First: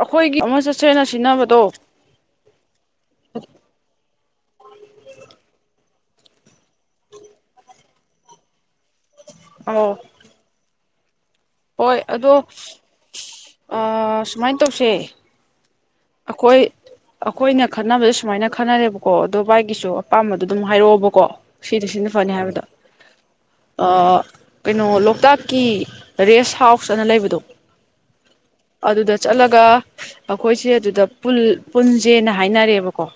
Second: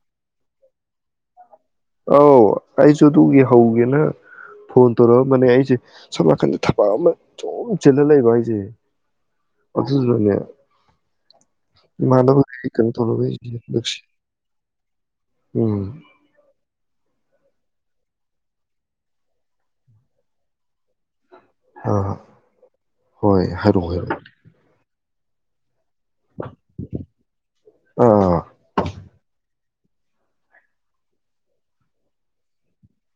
ꯑꯩꯈꯣꯏꯒꯤ ꯑꯃ ꯆꯠꯁꯦꯅ ꯁꯤꯟꯅꯕꯗꯣ ꯑ ꯑꯩꯁꯨ ꯑꯗꯨꯒꯤ ꯍꯧꯒꯦꯅ ꯐꯣꯟ ꯇꯧꯔꯛꯑꯝꯕꯅꯦ ꯑꯩꯁꯦ ꯁꯣꯝ ꯅꯥꯀꯟꯗ ꯊꯕꯛ ꯑꯃ ꯁꯨꯝ ꯆꯤꯂ ꯂꯩꯕ ꯍꯥꯏꯖꯦ ꯑꯧ ꯑꯗꯨꯅꯅꯦ ꯍꯣꯏ ꯑꯗꯣ ꯇꯧꯔꯒ ꯑꯩꯁꯦ ꯍꯟꯗꯛꯁꯦ ꯁꯨꯃꯥꯏꯅ ꯇꯧꯁꯦ ꯎꯝ ꯑꯈꯣꯏ ꯑꯈꯣꯏꯅ ꯈꯟꯅꯕꯗ ꯁꯨꯃꯥꯏꯅ ꯈꯅꯔꯦꯕꯀꯣ ꯑꯗꯣ ꯚꯥꯏꯒꯤꯁꯨ ꯑꯄꯥꯝꯕꯗꯣ ꯑꯗꯨꯝ ꯍꯥꯏꯔꯛꯑꯣꯕꯀꯣ ꯁꯤꯗꯤ ꯁꯤꯅ ꯑꯥ ꯐꯅꯤ ꯍꯥꯏꯕꯗꯣ ꯍꯣꯏ ꯍꯥꯏꯔꯛꯑꯣ ꯑꯥ ꯍꯥꯏꯔꯛꯑꯣ ꯀꯩꯅꯣ ꯂꯣꯛ ꯇꯀꯤ ꯔꯦꯁ ꯍꯥꯎꯁ ꯑꯅ ꯂꯩꯕꯗꯣ ꯑꯥ ꯑꯗꯨꯗ ꯆꯠꯂꯒ ꯑꯀꯣꯏꯁꯁꯦ ꯑꯗꯨ ꯑꯗ ꯄꯨꯜ ꯄꯨꯟꯁꯦꯅ ꯍꯥꯏꯅꯔꯦꯕ ꯍꯣ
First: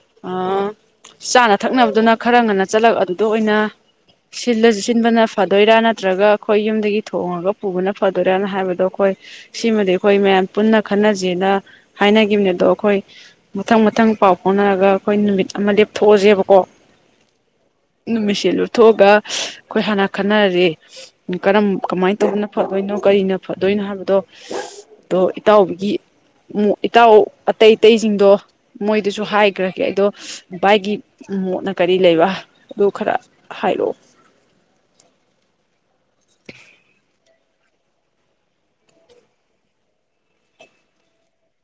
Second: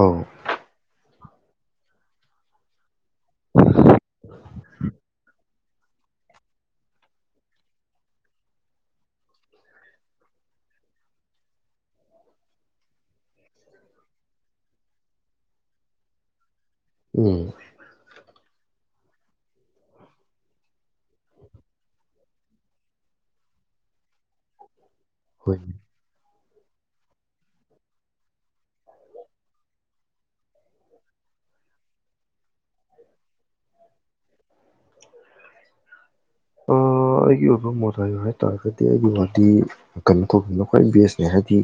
ꯑꯧ ꯑ ꯆꯥꯅ ꯊꯛꯅꯕꯗꯨꯅ ꯈꯔ ꯉꯟꯅ ꯆꯠꯂꯛ ꯑꯗꯨ ꯗ ꯑꯣꯏꯅ ꯁꯤꯜꯂꯁꯨ ꯁꯤꯟꯕꯅ ꯐ ꯐꯗꯣꯏꯔꯥ ꯅꯠꯇ꯭ꯔꯒ ꯑꯩꯈꯣꯏ ꯌꯨꯝꯗꯒꯤ ꯊꯣꯡꯉꯒ ꯄꯨꯕꯅ ꯐꯗꯣꯏꯔꯅ ꯍꯥꯏꯕꯗꯣ ꯑꯩꯈꯣꯏ ꯁꯤꯃꯗꯤ ꯑꯩꯈꯣꯏ ꯃꯌꯥꯝ ꯄꯨꯟꯅ ꯈꯟꯅꯖꯦꯅ ꯍꯥꯏꯅꯒꯤꯕꯅꯦ ꯑꯗꯣ ꯑꯩꯈꯣꯏ ꯃꯊꯪ ꯃꯊꯪ ꯄꯥꯎ ꯐꯥꯎꯅꯔꯒ ꯑꯩꯈꯣꯏ ꯅꯨꯃꯤꯠ ꯑꯃ ꯂꯦꯞꯊꯣꯛꯑꯁꯦꯕꯀꯣ ꯎꯝ ꯅꯨꯃꯤꯠꯁꯦ ꯂꯨꯞꯊꯣꯛꯑꯒ ꯑꯩꯈꯣꯏ ꯍꯥꯟꯅ ꯈꯟꯅꯔꯁꯦ ꯀꯔꯝ ꯀꯃꯥꯏꯅ ꯇꯧꯕꯅ ꯐꯗꯣꯏꯅꯣ ꯀꯔꯤꯅ ꯐꯗꯣꯏꯅꯣ ꯍꯥꯏꯕꯗꯣ ꯗꯣ ꯍꯣꯏꯅꯦ ꯏꯇꯥꯎꯕꯤꯒꯤ ꯎꯝ ꯏꯇꯥꯎ ꯑꯇꯩ ꯑꯇꯩꯁꯤꯡꯗꯣ ꯃꯣꯏꯗꯁꯨ ꯍꯥꯏꯈ꯭ꯔꯒꯦ ꯑꯗꯣ ꯚꯥꯏꯒꯤ ꯃꯣꯠꯅ ꯀꯔꯤ ꯂꯩꯕ ꯑꯗ ꯈꯔ ꯍꯥꯏꯔꯛꯑꯣ ꯑꯥ ꯑꯩ ꯑꯩꯒꯤ ꯑꯣꯏꯕ ꯃꯣꯗ ꯍꯥꯢꯌꯣ ꯍꯥꯏꯇꯥꯥꯔꯒꯗꯤ ꯑꯩꯒꯤ ꯋꯥꯗꯤ ꯀꯩꯅꯣ ꯇꯧꯕꯅ ꯈ꯭ꯋꯥꯏ ꯕꯦꯁꯅꯦ ꯍꯥꯏꯗꯤ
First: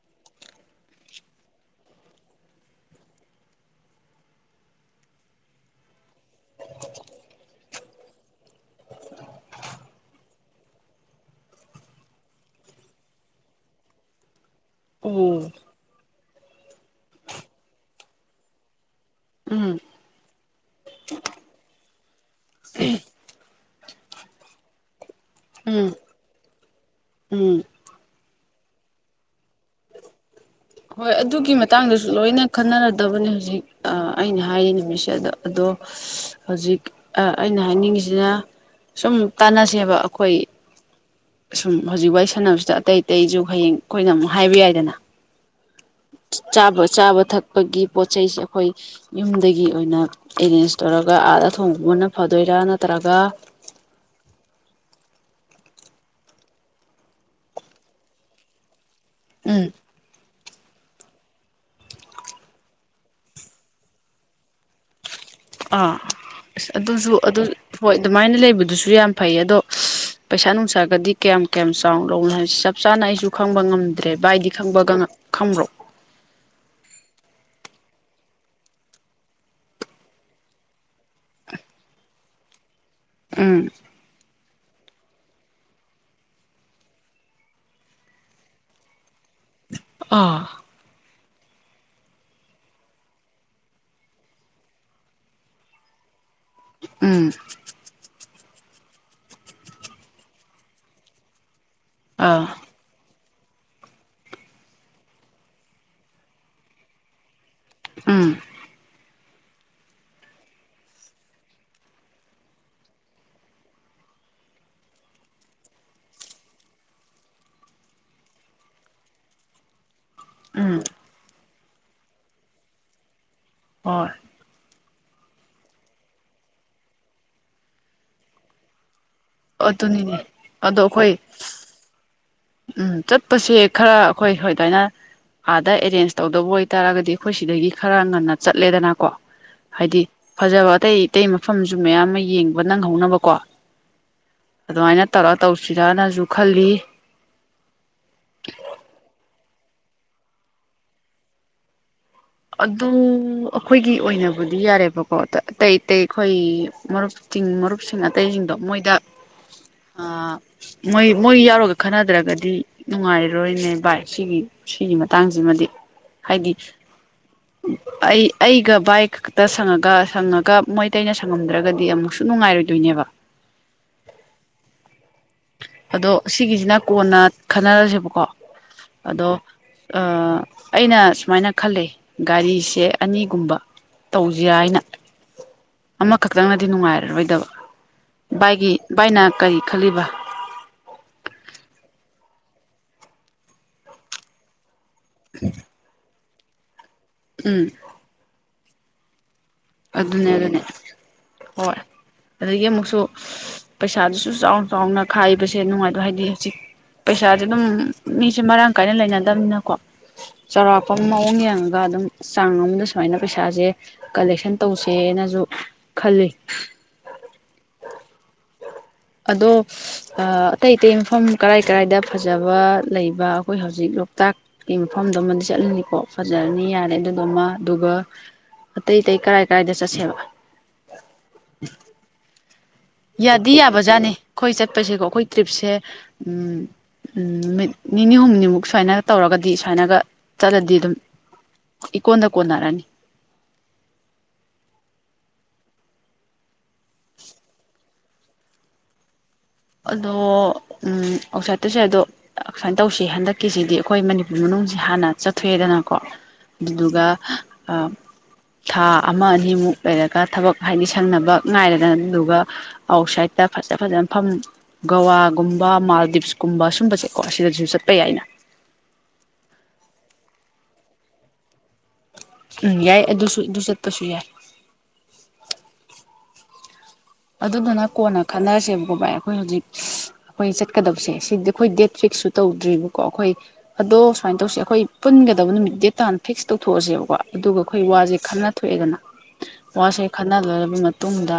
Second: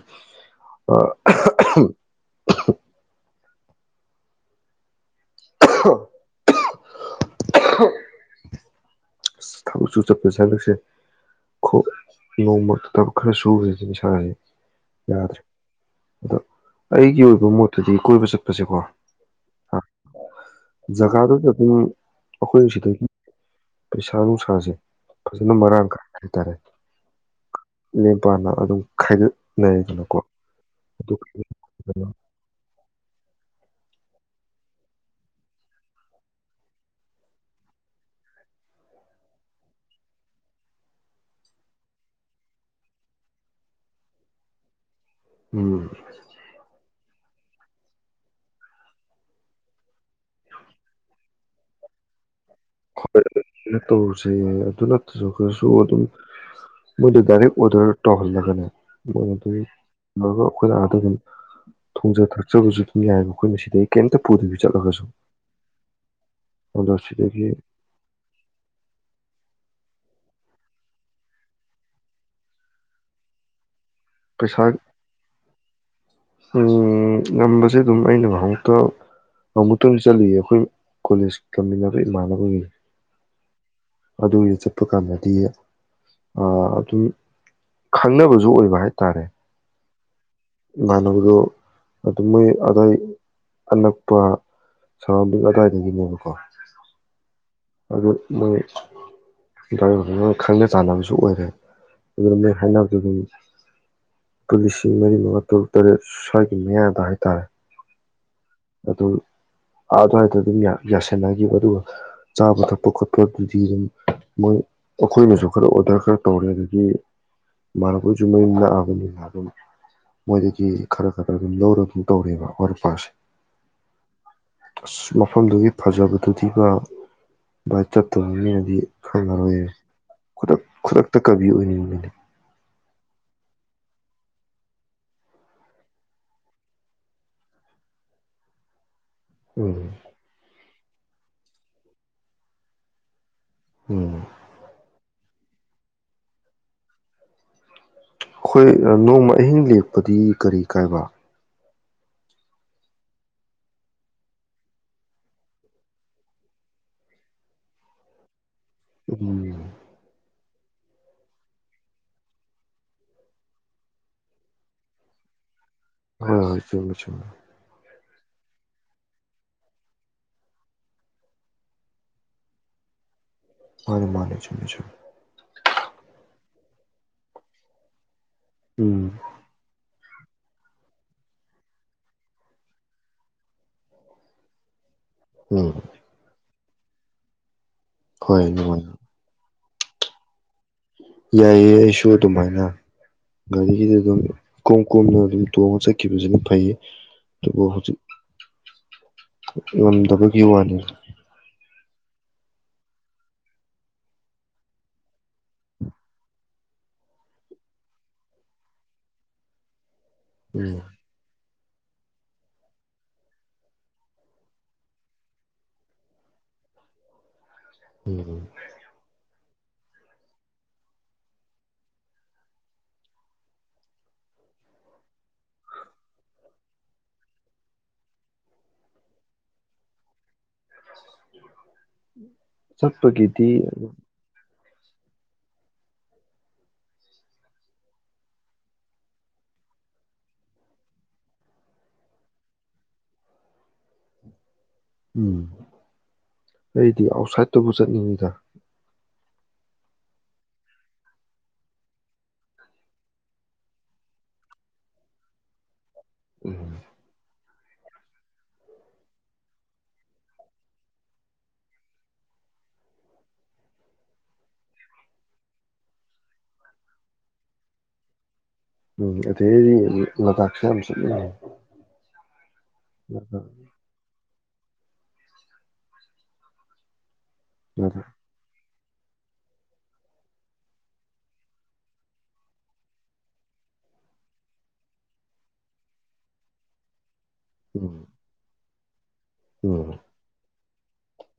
ꯍ [inaudible] [inaudible] ꯑꯁ ꯊꯕꯛꯁꯨꯨ ꯆꯠꯄꯁꯦ ꯍꯟꯗꯛꯁꯦ ꯅꯣꯡꯃꯔꯛꯇ ꯊꯕꯛ ꯈꯔ ꯁꯨꯒ꯭ꯔꯦ ꯉꯁꯥꯢ ꯎꯝ ꯑꯗꯣ ꯑꯩꯒꯤ ꯑꯣꯏꯕ ꯃꯣꯠꯇꯨꯗꯤ ꯀꯣꯏꯕ ꯆꯠꯄꯁꯦꯀꯣ ꯎꯝ ꯖꯒꯥꯗꯨ ꯑꯗꯨ ꯑꯈꯣꯏꯁꯤꯗꯒꯤ ꯄꯩꯁꯥ ꯅꯨꯡꯁꯥꯁꯦ ꯐꯖꯅ ꯃꯔꯥꯡ ꯎꯝ ꯀꯥꯢꯅ ꯍꯥꯢꯇꯥꯔꯦ ꯎꯝ ꯄꯥꯅ ꯑꯗꯨꯝ ꯈꯥꯏꯒꯠꯅꯦꯗꯅꯀꯣ ꯍꯣꯏ ꯑꯗꯨꯒꯤ ꯃꯇꯥꯡꯗꯁꯨ ꯂꯣꯏꯅ ꯈꯟꯅꯔꯗꯕꯅꯦ ꯍꯧꯖꯤꯛ ꯑ ꯑꯩꯅ ꯍꯥꯏꯔꯤ ꯅꯨꯃꯤꯠꯁꯦ ꯑꯗ ꯑꯗꯣ ꯍꯧꯖꯤꯛ ꯑꯩꯅ ꯍꯥꯏꯅꯤꯡꯉꯤꯁꯤꯅ ꯁꯨꯝ ꯇꯥꯟꯅꯁꯦꯕ ꯑꯩꯈꯣꯏ ꯁꯨꯝ ꯍꯧꯖꯤꯛ ꯋꯥꯔꯤ ꯁꯥꯟꯅꯕꯁꯤꯗ ꯑꯇꯩ ꯑꯇꯩꯁꯨ ꯍꯌꯦꯡ ꯑꯩꯈꯣꯏꯅ ꯑꯃꯨꯛ ꯍꯥꯏꯕ ꯌꯥꯏꯗꯅ ꯎꯝ ꯆꯥꯕ ꯆꯥꯕ ꯊꯛ ꯄꯒꯤ ꯄꯣꯠ ꯆꯩꯩꯁꯦ ꯑꯩꯈꯣꯏ ꯌꯨꯝꯗꯒꯤ ꯑꯣꯏꯅ ꯑꯦꯔꯦꯟꯖ ꯇꯧꯔꯒ ꯑꯥꯗ ꯊꯣꯡꯉꯨꯕꯅ ꯐ ꯍꯣꯏꯩꯅ ꯇꯧꯔꯨꯁꯦ ꯑꯗꯨ ꯅꯠꯇ꯭ꯔꯁꯨ ꯇꯔꯁꯨ ꯑꯗꯨꯝ ꯃꯣꯏꯗ ꯗꯥꯏꯔꯦꯛ ꯑꯣꯗꯔ ꯇꯧꯍꯜꯂꯒꯅꯦ ꯃꯣꯢꯅ ꯑꯗꯨꯒꯤ ꯎꯝ [unintelligible] ꯑꯩꯈꯣꯏꯅ ꯑꯗ ꯑꯗꯨꯝ ꯊꯣꯡꯖ ꯊꯛꯆꯕꯁꯨ ꯑꯗꯨꯝ ꯌꯥꯏꯑꯕ ꯑꯩꯈꯣꯏꯅ ꯁꯤꯗꯗꯒꯤ ꯀꯩꯝꯇ ꯄꯨꯗꯕꯤ ꯆꯠꯂꯒꯁꯨ ꯑꯥ ꯑ ꯑꯗꯣ ꯑꯗꯨꯁꯨ ꯑꯗꯨ ꯁꯤꯗꯒꯤ ꯍꯣꯏ ꯑꯗꯨꯃꯥꯏꯅ ꯂꯩꯕꯗꯨꯁꯨ ꯌꯥꯝ ꯐꯩ ꯑꯗꯣ ꯄꯩꯁꯥ ꯅꯨꯡꯁꯥꯒꯗꯤ ꯀꯌꯥꯝ ꯀꯌꯥꯝ ꯆꯥꯎꯅ ꯂꯅꯣ ꯍꯥꯏꯁꯤ ꯆꯞ ꯆꯥꯅ ꯑꯩꯁꯨ ꯈꯪꯕ ꯉꯝꯗꯦ ꯗꯦ ꯕꯥꯏꯗꯤ ꯄꯩꯁꯥ ꯈꯪꯕꯒ ꯈꯪꯕ꯭ꯔꯣ ꯉꯝꯕꯁꯦ ꯑꯗꯨꯝ ꯑꯩꯅ ꯉꯨꯛꯇ ꯑꯃꯨꯛꯇꯪ ꯆꯠꯂꯤꯌꯦ ꯑꯩꯈꯣꯏ ꯀꯣꯂꯦꯖ ꯇꯝꯃꯤꯟꯅꯕ ꯏꯃꯥꯟꯅꯕꯒꯤ ꯎꯝ ꯑꯗꯨ ꯆꯠꯄ ꯀꯥꯟꯗꯗꯤ ꯑꯗꯨꯝ ꯈꯪꯅꯕꯁꯨ ꯑꯣꯏꯕ ꯍꯥꯏꯇꯥꯔꯦ ꯑ ꯏꯃꯥꯟꯅꯕꯗꯣ ꯑꯗꯨꯝ ꯃꯣꯏ ꯑꯗꯥꯏ ꯑꯅꯛꯄ ꯁꯔꯥꯎꯟꯗꯤꯡ ꯑꯗꯥꯏꯗꯒꯤꯅꯦꯕꯀꯣ ꯎꯝ ꯑꯗꯣ ꯃꯣꯏ ꯗ꯭ꯔꯥꯏꯕꯔ ꯈꯪꯅ ꯆꯥꯟꯅꯕꯁꯨ ꯑꯣꯏꯔꯦ ꯑꯗꯨꯗ ꯑꯥ ꯃꯣꯏ ꯍꯥꯏꯅꯗꯨꯗꯅꯤ ꯨ ꯂꯤꯁꯤꯡ ꯃꯔꯤ ꯃꯉꯥ ꯇꯔꯨꯛ ꯇꯔꯦꯠ ꯁ꯭ꯋꯥꯏꯒꯤ ꯃꯌꯥꯗ ꯍꯥꯏꯇꯥꯔꯦ ꯎꯝ ꯑꯗꯨꯝ ꯥ ꯑꯗꯨꯋꯥꯏꯗ ꯑꯗꯨꯝ ꯌꯥꯁꯟꯅꯒꯤꯕ ꯑꯗꯨꯒ ꯆꯥꯕ ꯊꯛꯄ ꯈꯣꯠꯄ ꯑꯗꯨꯗꯤ ꯑꯗꯨꯝ ꯃꯣꯏ ꯑꯩꯈꯣꯏꯅꯁꯨ ꯈꯔ ꯑꯣꯔꯗꯔ ꯈꯔ ꯇꯧꯔꯦ ꯑꯗꯒꯤ ꯃꯥꯅꯕꯣꯏꯁꯨ ꯃꯌꯨꯝ ꯅꯛꯑꯕꯅꯤꯅ ꯑꯗꯨꯝ ꯃꯣꯏꯗꯒꯤ ꯎꯝ ꯈꯔ ꯈꯔ ꯑꯗꯨꯝ ꯂꯧꯔꯒ ꯑꯗꯨꯝ ꯇꯧꯔꯦꯕ ꯑꯣꯔꯄꯥꯁꯦ ꯍ ꯑꯁ ꯃꯐꯝꯗꯨꯒꯤ ꯐꯖꯕꯗꯨ ꯗꯤꯕ ꯕꯥꯏ ꯆꯠꯇ ꯃꯤꯅꯗꯤ ꯑꯗꯨꯅꯤꯅꯦ ꯑꯗꯣ ꯑꯩꯈꯣꯏ ꯈꯪꯉꯔꯣꯏꯌꯦ ꯎꯝ ꯆꯠꯄꯁꯦ ꯈꯔ ꯑꯩꯈꯣꯏ ꯑꯗꯨꯃꯥꯏꯅ ꯑꯥꯗ ꯑꯦꯔꯦꯟꯖ ꯇꯧꯗꯧꯕ ꯑꯣꯏꯇꯥꯔꯒꯗꯤ ꯑꯩꯈꯣꯏ ꯁꯤꯗꯒꯤ ꯈꯔ ꯉꯟꯅ ꯆꯠꯂꯦꯗꯅꯀꯣ ꯎꯝ ꯍꯥꯏꯗꯤ ꯐꯖꯕꯥ ꯑꯇꯩ ꯑꯇꯩ ꯃꯐꯝꯁꯨ ꯃꯌꯥꯝ ꯑꯃ ꯌꯦꯡꯕ ꯅꯪꯍꯧꯅꯕꯀꯣ ꯎꯝ ꯑꯗꯨꯃꯥꯏꯅ ꯇꯧꯔ ꯇꯧꯁꯤꯔꯅꯁꯨ ꯈꯜꯂꯤ ꯑꯩꯈꯣꯏ ꯅꯣꯡꯃ ꯑꯍꯤꯡ ꯂꯦꯛ ꯄꯗꯤ ꯀꯔꯤ ꯀꯥꯏꯕ ꯑꯗꯨ ꯑꯩꯈꯣꯏꯒꯤ ꯑꯣꯏꯅꯕꯨꯗꯤ ꯌꯥꯔꯦꯕꯀꯣ ꯑꯇꯩ ꯑꯇꯩ ꯑꯩꯈꯣꯏ ꯃꯔꯨꯞꯁꯤꯡ ꯃꯔꯨꯞꯁꯤꯡ ꯑꯇꯩꯁꯤꯡꯗꯣ ꯃꯣꯏꯗ ꯎꯝ ꯃꯣꯏ ꯃꯣꯏ ꯌꯥꯎꯔꯒ ꯈꯟꯅꯗ꯭ꯔꯒꯗꯤ ꯅꯨꯡꯉꯥꯏꯔꯔꯣꯏꯅꯦ ꯕꯥꯏ ꯁꯤꯒꯤ ꯁꯤꯒꯤ ꯃꯇꯥꯡꯁꯤꯃꯗꯤ ꯍ ꯍꯥꯏꯗꯤ ꯆꯨꯝꯃꯦ ꯆꯨꯝꯃꯦ ꯑꯩ ꯑꯩꯒ ꯕꯥꯏ ꯈꯛꯇ ꯁꯪꯉꯒ ꯁꯪꯉꯒ ꯃꯣꯏꯇꯩꯩꯅ ꯁꯪꯉꯝꯗ꯭ꯔꯒꯗꯤ ꯑꯃꯨꯛꯁꯨ ꯅꯨꯡꯉꯥꯏꯔꯣꯏꯗꯣꯏꯅꯦꯕ ꯃꯥꯅꯤ ꯃꯥꯅꯤ ꯆꯨꯝꯃꯤ ꯆꯨꯝꯃꯤ ꯑꯁꯤꯒꯤꯁꯤꯅ ꯀꯣꯟꯅ ꯈꯟꯅꯔꯁꯦꯕꯀꯣ ꯎꯝ ꯑ ꯑꯩꯅ ꯁꯨꯃꯥꯏꯅ ꯈꯜꯂꯤ ꯒꯥꯔꯤꯁꯦ ꯑꯅꯤꯒꯨꯝꯕ ꯇꯧꯖꯤꯔꯅ ꯍꯥꯏꯅ ꯎꯝ ꯑꯃ ꯈꯛꯇꯪꯅ ꯗꯤ ꯅꯨꯡꯉꯥꯏꯔꯔꯣꯏꯗꯕ ꯍꯣꯏ ꯚꯥꯏꯒꯤ ꯅꯨꯡꯉꯥꯏ ꯚꯥꯏꯅ ꯀꯔꯤ ꯈꯜꯂꯤꯕ ꯌꯥꯏꯑꯦ ꯑꯩꯁꯨ ꯑꯗꯨꯃꯥꯏꯅ ꯒꯥꯔꯤꯒꯤꯗꯤ ꯑꯗꯨꯝ ꯏꯀꯣꯝ ꯀꯣꯝꯅ ꯑꯗꯨꯝ ꯇꯣꯡꯉ ꯆꯠꯈꯤꯕꯁꯤꯅ ꯐꯩꯌꯦ ꯑꯗꯨꯕꯣ ꯎꯝ [unintelligible] ꯍꯧꯖꯤꯛ ꯑꯗꯨꯅꯦ ꯉꯝꯗꯕꯒꯤ ꯑꯗꯨꯅꯦ ꯋꯥꯅꯤ ꯍꯣꯏ ꯑꯗꯒꯤ ꯑꯃꯨꯛꯁꯨ ꯄꯩꯁꯥꯗꯨꯁꯨ ꯆꯥꯎꯅ ꯆꯥꯎꯅ ꯈꯥꯏꯕꯁꯦ ꯅꯨꯡꯉꯥꯏꯗꯣ ꯍꯥꯏꯗꯤ ꯍꯧꯖꯤꯛ ꯄꯩꯁꯥꯥꯁꯦ ꯑꯗꯨꯝ ꯃꯤꯁꯦ ꯃꯔꯥꯡ ꯀꯥꯏꯅ ꯂꯩꯅꯗꯝꯅꯤꯅꯀꯣ ꯎꯝ ꯆꯥꯎꯔꯥꯛꯄꯝ ꯃꯑꯣꯡ ꯌꯦꯡꯉꯒ ꯑꯗꯨꯝ ꯆꯥꯡ ꯑꯃꯗ ꯁꯨꯃꯥꯏꯅ ꯄꯩꯁꯥꯁꯦ ꯀꯜꯂꯦꯛꯁꯟ ꯇꯧꯁꯦꯅꯁꯨ ꯈꯜꯂꯤ ꯎꯝ ꯎꯝ ꯑꯗꯣ ꯑꯇꯩ ꯑꯇꯩ ꯃꯐꯝ ꯀꯔꯥꯏ ꯀꯔꯥꯏꯗ ꯐꯖꯕ ꯂꯩꯕ ꯑꯩꯈꯣꯏ ꯍꯧꯖꯤꯛ ꯂꯣꯛꯇꯥꯛꯀꯤ ꯃꯐꯝꯗꯨꯃꯗꯤ ꯆꯠꯂꯅꯤꯀꯣ ꯐꯖꯔꯅꯤ ꯌꯥꯔꯦ ꯑꯗꯨꯗꯨꯃ ꯑꯗꯨꯒ ꯑꯇꯩ ꯑꯇꯩ ꯀꯥꯏ ꯀꯥꯏꯗ ꯆꯠꯁꯦꯕ [inaudible] ꯆꯠꯄꯒꯤꯗꯤ ꯌꯥꯗꯤ ꯌꯥꯕꯖꯥꯅꯦ ꯑꯩꯈꯣꯏ ꯆꯠ ꯆꯠꯄꯁꯦꯀꯣ ꯑꯩꯈꯣꯏ ꯇ꯭ꯔꯤꯞꯁꯦ ꯎꯝ ꯅꯨꯠꯃꯤꯠ ꯅꯤꯅꯤ ꯍꯨꯝꯅꯤꯃꯨꯛ ꯁꯨꯃꯥꯏꯅ ꯇꯧꯔꯒꯗꯤ ꯁꯨꯃꯥꯏꯅꯒ ꯆꯠꯂꯗꯤ ꯑꯗꯨꯝ ꯏꯀꯣꯟꯗ ꯀꯣꯟꯅꯔꯅꯤ ꯎꯝ ꯑꯩꯗꯤ ꯑꯥꯎꯠꯁꯥꯏꯠꯇꯕꯨ ꯆꯠꯅꯤꯡꯉꯤꯗ ꯑꯗꯣ ꯎꯝ ꯑꯥꯎꯠꯁꯥꯏꯠꯇꯁꯨ ꯌꯥꯏ ꯑꯗꯣ ꯁꯥꯏꯅ ꯇꯧꯁꯤ ꯍꯟꯗꯛꯀꯤꯁꯤꯗꯤ ꯑꯩꯈꯣꯏ ꯃꯅꯤꯄꯨꯔ ꯃꯅꯨꯡꯁꯤ ꯍꯥꯟꯅ ꯆꯠꯊꯣꯛꯑꯦꯗꯅ ꯀꯣ ꯎꯝ ꯑꯗꯨꯗꯨꯒ ꯑ ꯊꯥ ꯑꯃ ꯑꯅꯤꯃꯨꯛ ꯂꯩꯔꯒ ꯊꯕꯛ ꯍꯥꯏꯗꯤ ꯁꯪꯅꯕ ꯉꯥꯏꯔꯦꯗꯅ ꯑꯗꯨꯗꯨꯒ ꯑꯥꯎꯠꯁꯥꯏꯠꯇ ꯐꯖ ꯐꯖꯕ ꯃꯐꯝ ꯒꯋꯥꯒꯨꯝꯕ ꯃꯥꯜꯗꯤꯞꯁꯀꯨꯝꯕ ꯁꯨꯝꯕꯁꯦꯀꯣ ꯑꯁꯤꯗꯁꯨ ꯆꯠꯄ ꯌꯥꯏꯅꯦ ꯎꯝ ꯑꯗꯩꯗꯤ ꯂꯥꯗꯥꯛꯁꯨ ꯌꯥꯝ ꯆꯠꯅꯩꯌꯦ ꯎꯝ ꯌꯥꯏ ꯑꯗꯨꯁꯨ ꯑꯗꯨ ꯆꯠꯄꯁꯨ ꯌꯥꯏ ꯑꯗꯨꯗꯨꯅ ꯀꯣꯟꯅ ꯈꯟꯅꯔꯁꯦ ꯑꯣ ꯕꯥꯏ ꯑꯩꯈꯣꯏ ꯍꯧꯖꯤꯛ ꯏꯁ ꯑꯩꯈꯣꯏ ꯆꯠꯀꯗꯕꯁꯦ ꯁꯤꯗꯤ ꯑꯩꯈꯣꯏ ꯗꯦꯠ ꯐꯤꯛꯁꯁꯨ ꯇꯧꯗ꯭ꯔꯤꯕꯀꯣ ꯑꯩꯈꯣꯏ ꯑꯗꯣ ꯁꯨꯃꯥꯏꯅ ꯇꯧꯁꯦ ꯑꯩꯈꯣꯏ ꯄꯨꯟꯒꯗꯕ ꯅꯨꯃꯤꯠ ꯗꯦꯠ ꯇꯥꯥꯟꯅ ꯐꯤꯛꯁ ꯇꯧꯊꯣꯛꯑꯁꯦꯕꯀꯣ ꯑꯗꯨꯒ ꯑꯩꯈꯣꯏ ꯎꯝ ꯋꯥꯁꯦ ꯈꯟꯅ ꯊꯣꯛꯑꯦꯗꯅ ꯎꯝ ꯋꯥꯁꯦ ꯈꯟꯅꯔ ꯑꯗꯨ ꯃꯇꯨꯡꯗ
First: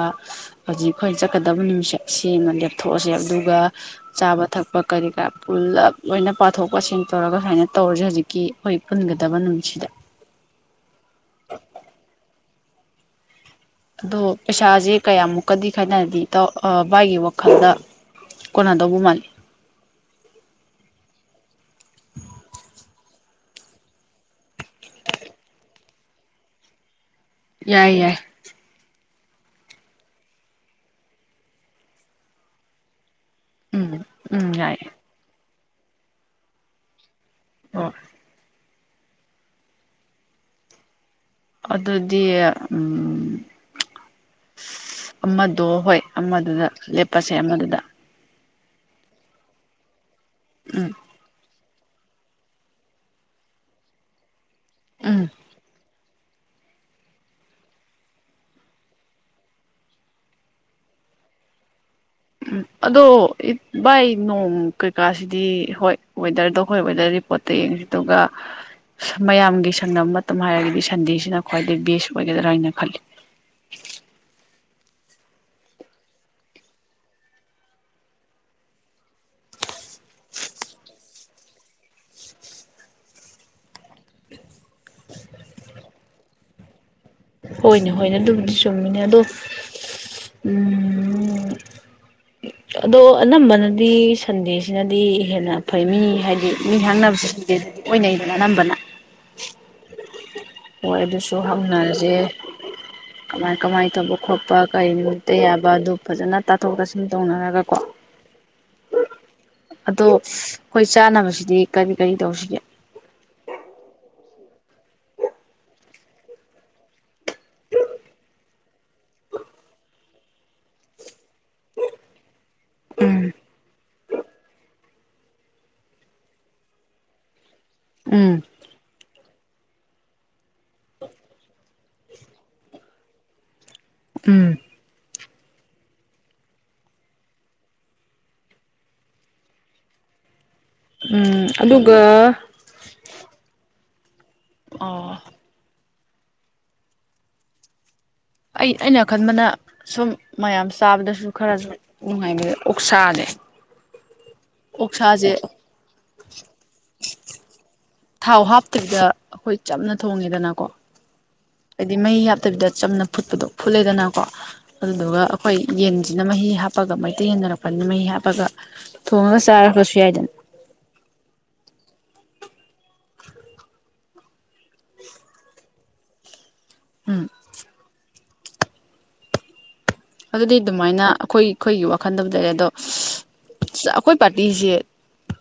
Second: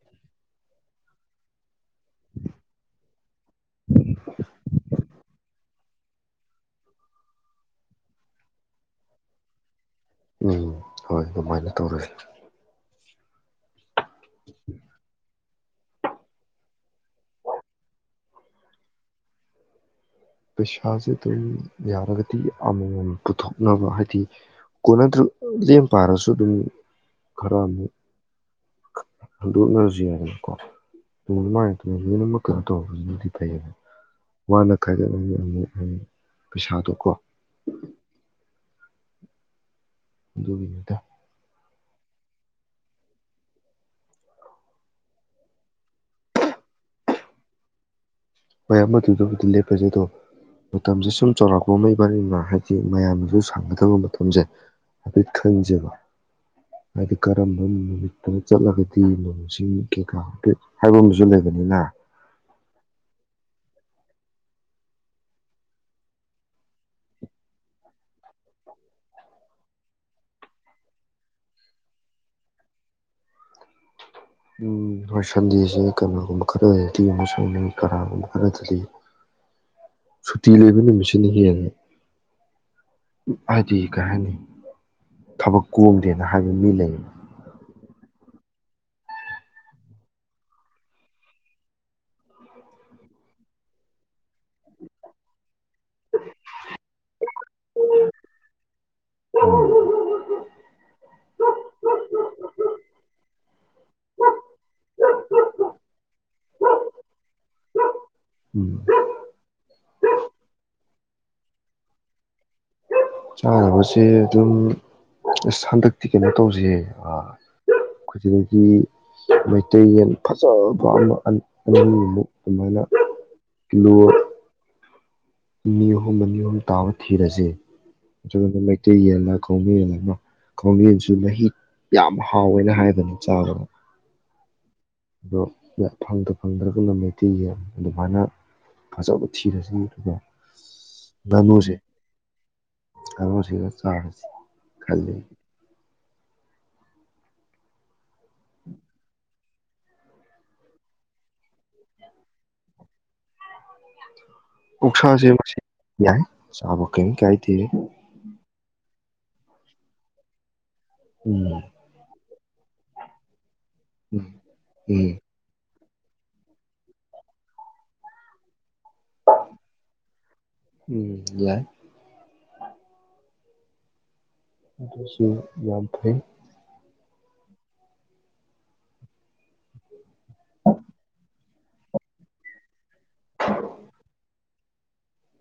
ꯍꯧꯖꯤꯛ ꯑꯩꯈꯣꯏ ꯆꯠꯀꯗꯕ ꯅꯨꯃꯤꯠꯁꯦ ꯁꯤꯃ ꯂꯦꯞꯊꯣꯛꯑꯁꯦ ꯑꯗꯨꯒ ꯆꯥꯕ ꯊꯛꯄ ꯀꯔꯤ ꯀꯔꯥ ꯄꯨꯜꯂꯞ ꯂꯣꯏꯅ ꯄꯥꯊꯣꯛ ꯄꯥꯁꯤꯟ ꯇꯧꯔꯒ ꯁꯨꯃꯥꯏꯅ ꯇꯧꯔꯖꯦ ꯍꯧꯖꯤꯛꯀꯤ ꯑꯩꯈꯣꯏ ꯄꯨꯟꯒꯗꯕ ꯅꯨꯃꯤꯠꯁꯤꯗ ꯎꯝ ꯍꯣꯏ ꯑꯗꯨꯃꯥꯏꯅ ꯇꯧꯔꯁꯤ ꯑꯗꯣ ꯄꯩꯁꯥꯖꯦ ꯀꯌꯥꯃꯨꯛ ꯀꯗꯤ ꯈꯥꯏꯅꯔꯗꯤ ꯏꯇꯥꯎ ꯑ ꯚꯥꯏꯒꯤ ꯋꯥꯈꯜꯗ ꯀꯣꯅꯥ ꯗꯧꯕ ꯃꯥꯜꯂꯤ ꯄꯩꯁꯥꯁꯦ ꯑꯗꯨꯝ ꯌꯥꯔꯒꯗꯤ ꯑꯃꯃꯝ ꯄꯨꯊꯣꯛꯅꯕ ꯍꯥꯏꯗꯤ ꯀꯣꯟꯅꯗ꯭ꯔ ꯂꯦꯝ ꯄꯥꯔꯁꯨ ꯑꯗꯨꯝ ꯌꯥꯏ ꯌꯥꯏ ꯍꯟꯗꯣꯛꯅꯔꯖꯨ ꯌꯥꯏꯗꯅꯀꯣ ꯑꯗꯨ ꯑꯗꯨꯃꯥꯏꯅ ꯇꯧ ꯂꯣꯏꯅꯃꯛ ꯀꯩꯅꯣ ꯇꯧꯅꯣ ꯎꯝ ꯎꯝ ꯌꯥꯏ ꯑꯃꯨ ꯄꯩꯁꯥꯗꯣꯀꯣ ꯑ ꯗꯨꯒꯤꯅꯤꯗ ꯑꯗꯨꯗꯤ ꯎꯝ ꯑꯃꯗꯣ ꯍꯣꯏ ꯑꯃꯗꯨꯗ ꯂꯦꯞꯄꯁꯦ ꯑꯃꯗꯨꯗ ꯃꯌꯥꯝ ꯑꯗꯨꯗꯕꯨꯗꯤ ꯂꯦꯞꯄꯁꯦ ꯑꯗꯣ ꯎꯝ ꯃꯇꯝꯁꯦ ꯁꯨꯝ ꯆꯥꯎꯔꯛꯄ ꯇꯣꯝꯕ ꯏꯕꯥꯅꯤꯃꯥ ꯍꯥꯏꯗꯤ ꯃꯌꯥꯝꯅꯁꯨ ꯁꯪꯒꯗꯕ ꯃꯇꯝꯖꯦ ꯑ ꯎꯝ ꯈꯪꯖꯦꯕ ꯍꯥꯏꯗꯤ ꯀꯔꯝꯕ ꯅꯨꯃꯤꯠꯇꯅ ꯆꯠꯂꯒꯗꯤ ꯅꯣꯡꯁꯤꯡ ꯀꯩꯀꯥ ꯍꯥꯏꯕ ꯑꯃꯁꯨ ꯂꯩꯕꯅꯤꯅ ꯎꯝ ꯑꯗꯣ ꯏ ꯚꯥꯏ ꯅꯣꯡ ꯀꯩꯀꯥꯁꯤꯗꯤ ꯍꯣꯏ ꯋꯦꯗꯔꯗꯣ ꯍꯣꯏ ꯋꯦꯗꯔ ꯔꯤꯄꯣꯔꯠꯇ ꯌꯦꯡꯁꯤ ꯑꯗꯨꯒ ꯃꯌꯥꯝꯒꯤ ꯁꯪꯅꯕ ꯃꯇꯝ ꯍꯥꯏꯔꯒꯗꯤ ꯁꯟꯗꯦꯁꯤꯅ ꯈ꯭ꯋꯥꯏꯗꯩ ꯕꯦꯁ ꯑꯣꯏꯒꯗ꯭ꯔꯥ ꯍꯥꯏꯅ ꯈꯜꯂꯤ ꯎꯝ ꯍꯣꯏ ꯁꯟꯗꯦꯁꯦ ꯀꯩꯅꯣꯒꯨꯝꯕ ꯈꯔꯗ ꯤ ꯑꯃ ꯁꯪꯅꯩ ꯀꯅꯥꯒꯨꯝꯕ ꯈꯔꯗꯗꯤ ꯁꯨꯇꯤ ꯂꯩꯕ ꯅꯨꯃꯤꯠꯁꯤꯅ ꯍꯦꯟꯅ ꯍꯥꯏꯗꯤ ꯀꯩ ꯍꯥꯏꯅꯤ ꯊꯕꯛ ꯀꯣꯝꯗꯦꯅ ꯍꯥꯏꯕ ꯃꯤ ꯂꯩꯌꯦꯕ ꯍꯣꯏꯅꯦ ꯍꯣꯏꯅꯦ ꯑꯗꯨꯕꯨꯗꯤ ꯆꯨꯝꯃꯤꯅꯦ ꯑꯗꯣ ꯑꯗꯣ ꯑꯅꯝꯕꯅꯗꯤ ꯁꯟꯗꯦꯁꯤꯅꯗꯤ ꯍꯦꯟꯅ ꯐꯩ ꯃꯤ ꯍꯥꯏꯗꯤ ꯃꯤ ꯍꯥꯡꯅꯕꯁꯤ ꯁꯟꯗꯦꯗꯗꯤ ꯑꯣꯏꯅꯩꯗꯅ ꯑꯅꯝꯕꯅ ꯍꯣꯏ ꯑꯗꯨꯁꯨ ꯍꯥꯡꯅꯔꯖꯦ ꯀꯃꯥꯏ ꯀꯃꯥꯏ ꯇꯧꯕ ꯈꯣꯠꯄ ꯀꯔꯤ ꯅꯨꯃꯤꯠꯇ ꯌꯥꯕ ꯑꯗꯨ ꯐꯖꯅ ꯇꯥꯊꯣꯛ ꯇꯥꯁꯤꯟ ꯇꯧꯅꯔꯒꯀꯣ ꯎꯝ ꯑꯗꯣ ꯈꯣꯏ ꯆꯥꯅꯕꯁꯤꯗꯤ ꯀꯔꯤ ꯀꯔꯤ ꯇꯧꯁꯤꯒꯦ ꯆꯥꯅꯕꯁꯦ ꯑꯗꯨꯝ ꯑꯁ ꯍꯟꯗꯛꯇꯤ ꯀꯩꯅꯣ ꯇꯧꯖꯤꯍꯦ ꯑ ꯈꯣꯏꯖꯩꯒꯤ ꯃꯩꯇꯩ ꯌꯦꯟ ꯐꯖꯕ ꯑꯃ ꯑꯅꯤꯃꯨꯛ ꯑꯗꯨꯃꯥꯏꯅ ꯎꯝ ꯀꯤꯂꯣ ꯅꯤꯍꯨꯝꯕ ꯅꯤꯍꯨꯝ ꯇꯥꯕ ꯊꯤꯔꯁꯦ ꯎꯝ ꯑꯗꯨ ꯑꯗꯨ ꯇꯩ ꯌꯦꯜꯂ ꯈꯧꯃꯦꯜꯂ ꯑꯃ ꯈꯥꯎꯃꯦꯟꯁꯨ ꯃꯍꯤꯛ ꯌꯥꯝ ꯍꯥꯎꯋꯦꯅ ꯍꯥꯏꯕꯅꯤ ꯆꯥꯕꯗ ꯎꯝ ꯑꯗꯣ ꯐꯪꯗ ꯐꯪꯗ꯭ꯔꯒꯅ ꯃꯩꯇꯩꯒꯤ ꯑꯗꯨꯃꯥꯏꯅ ꯐꯖꯕ ꯊꯤꯔꯁꯤ ꯑꯗꯨꯒ ꯎꯝ ꯉꯥꯅꯨꯁꯦ ꯑꯗꯨꯒ ꯆꯥꯔꯖꯤ ꯑ ꯑꯩ ꯑꯩꯅ ꯑ ꯈꯟꯕꯅ ꯁꯨꯝ ꯃꯌꯥꯝ ꯆꯥꯕꯗꯁꯨ ꯈꯔꯁꯨ ꯅꯨꯡꯉꯥꯏꯕ ꯑꯣꯛꯁꯥꯖꯦ ꯑꯣꯛꯁ ꯑꯁꯤ ꯌꯥꯏ ꯆꯥꯕ ꯀꯩꯝ ꯀꯥꯏ ꯗꯦ ꯊꯥꯎ ꯍꯥꯞꯇꯕꯤꯗ ꯑꯩꯈꯣꯏ ꯆꯞꯅ ꯊꯣꯡꯉꯦꯗꯅꯀꯣ ꯎꯝ ꯍꯥꯏꯗꯤ ꯃꯩ ꯍꯥ ꯐꯠꯇꯕꯤꯗ ꯆꯝꯅ ꯐꯨꯠꯄꯗꯣ ꯐꯨꯠꯂꯦꯗꯅꯀꯣ ꯎꯝ ꯎꯝ ꯑꯗꯨꯗꯨꯒ ꯑꯩꯈꯣꯏ ꯌꯦꯟꯁꯤꯅ ꯃꯍꯤ ꯍꯥꯞꯄꯒ ꯃꯩꯇꯩ ꯌꯦꯟꯅꯔꯛꯄꯅꯤꯅ ꯃꯍꯤ ꯍꯥꯞꯄꯒ ꯊ‌ꯣꯡꯉꯒ ꯆꯥꯈꯔꯁꯨ ꯌꯥꯏꯗꯅ ꯎꯝ ꯌꯥꯏ [unintelligible] ꯑꯗꯨꯁꯨ ꯌꯥꯝ ꯐꯩ ꯎꯝ ꯑꯗꯨꯗꯤ ꯑꯗꯨꯃꯥꯏꯅ ꯑꯩꯈꯣꯏ ꯑꯩꯈꯣꯏꯒꯤ ꯋꯥꯈꯟꯗꯕꯨ ꯂꯩꯔꯦ ꯑꯗꯣ ꯑꯩꯈꯣꯏ ꯄꯥꯔ ꯇꯤꯁꯦ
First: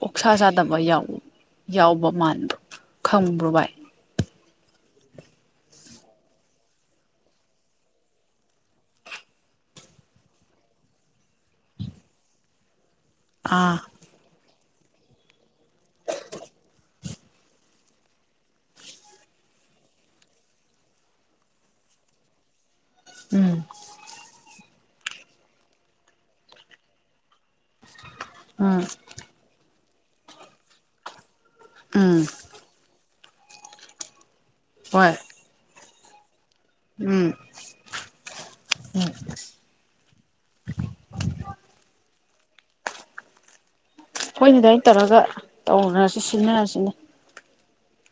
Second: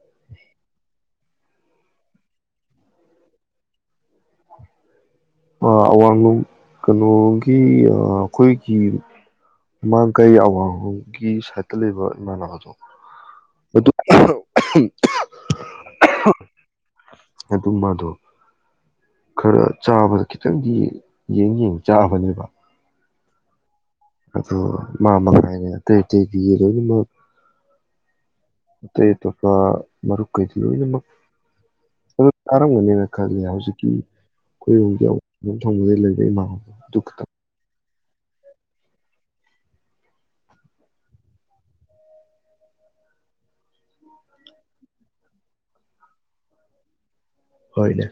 ꯑꯣꯛꯁꯥ ꯆꯥꯗꯕ ꯌꯥꯎ ꯌꯥꯎꯕ ꯃꯥꯟꯕ‌ꯔ‌ꯣ ꯈꯪꯕ꯭ꯔꯣ ꯚꯥꯏ ꯑꯋꯥꯡꯂꯣꯡ ꯀꯩꯅꯣꯒꯤ ꯑꯩꯈꯣꯏꯒꯤ ꯃꯃꯥꯡꯒꯩ ꯑꯋꯥꯡꯂꯣꯡꯒꯤ ꯁꯥꯏꯠꯇ ꯂꯩꯕ ꯏꯃꯥꯟꯅꯕꯗꯣ ꯑꯥ ꯑꯗꯨ [unintelligible] ꯑꯗꯨ ꯃꯥꯗ‌ꯣ ꯈꯔ ꯆꯥꯕꯗ ꯈꯤꯇꯪꯗꯤ ꯌꯦꯡ ꯌꯦꯡ ꯆꯥꯕꯅꯦꯕ ꯎꯝ ꯑꯗꯣ ꯃꯥ ꯃꯛꯅ ꯍꯥꯏꯅꯦ ꯑꯇꯩ ꯑꯇꯩꯗꯤ ꯂꯣꯏꯅꯃꯛ [unintelligible] ꯑꯇꯩ ꯑꯇ‌ꯣꯞꯄ ꯃꯔꯨꯞ ꯀꯩꯗꯤ ꯂꯣꯏꯅꯃꯛ ꯎꯝ ꯑꯗꯨ ꯇꯥꯔꯝꯒꯅꯤꯅ ꯈꯜꯂꯤ ꯍꯧꯖꯤꯛꯀꯤ ꯀꯣꯏ ꯍꯣꯏ ꯍꯧ [unintelligible] ꯂꯩꯕꯩꯅ‌ꯣ ꯎꯝ ꯎꯝ ꯍꯣꯏꯅ‌ꯦ ꯑꯗꯨꯃꯥꯏ ꯇꯧꯔꯒ ꯇꯧꯅꯔꯁꯤ ꯁꯤꯟꯅꯔꯁꯤꯅꯦ ꯍꯣꯏꯅꯦ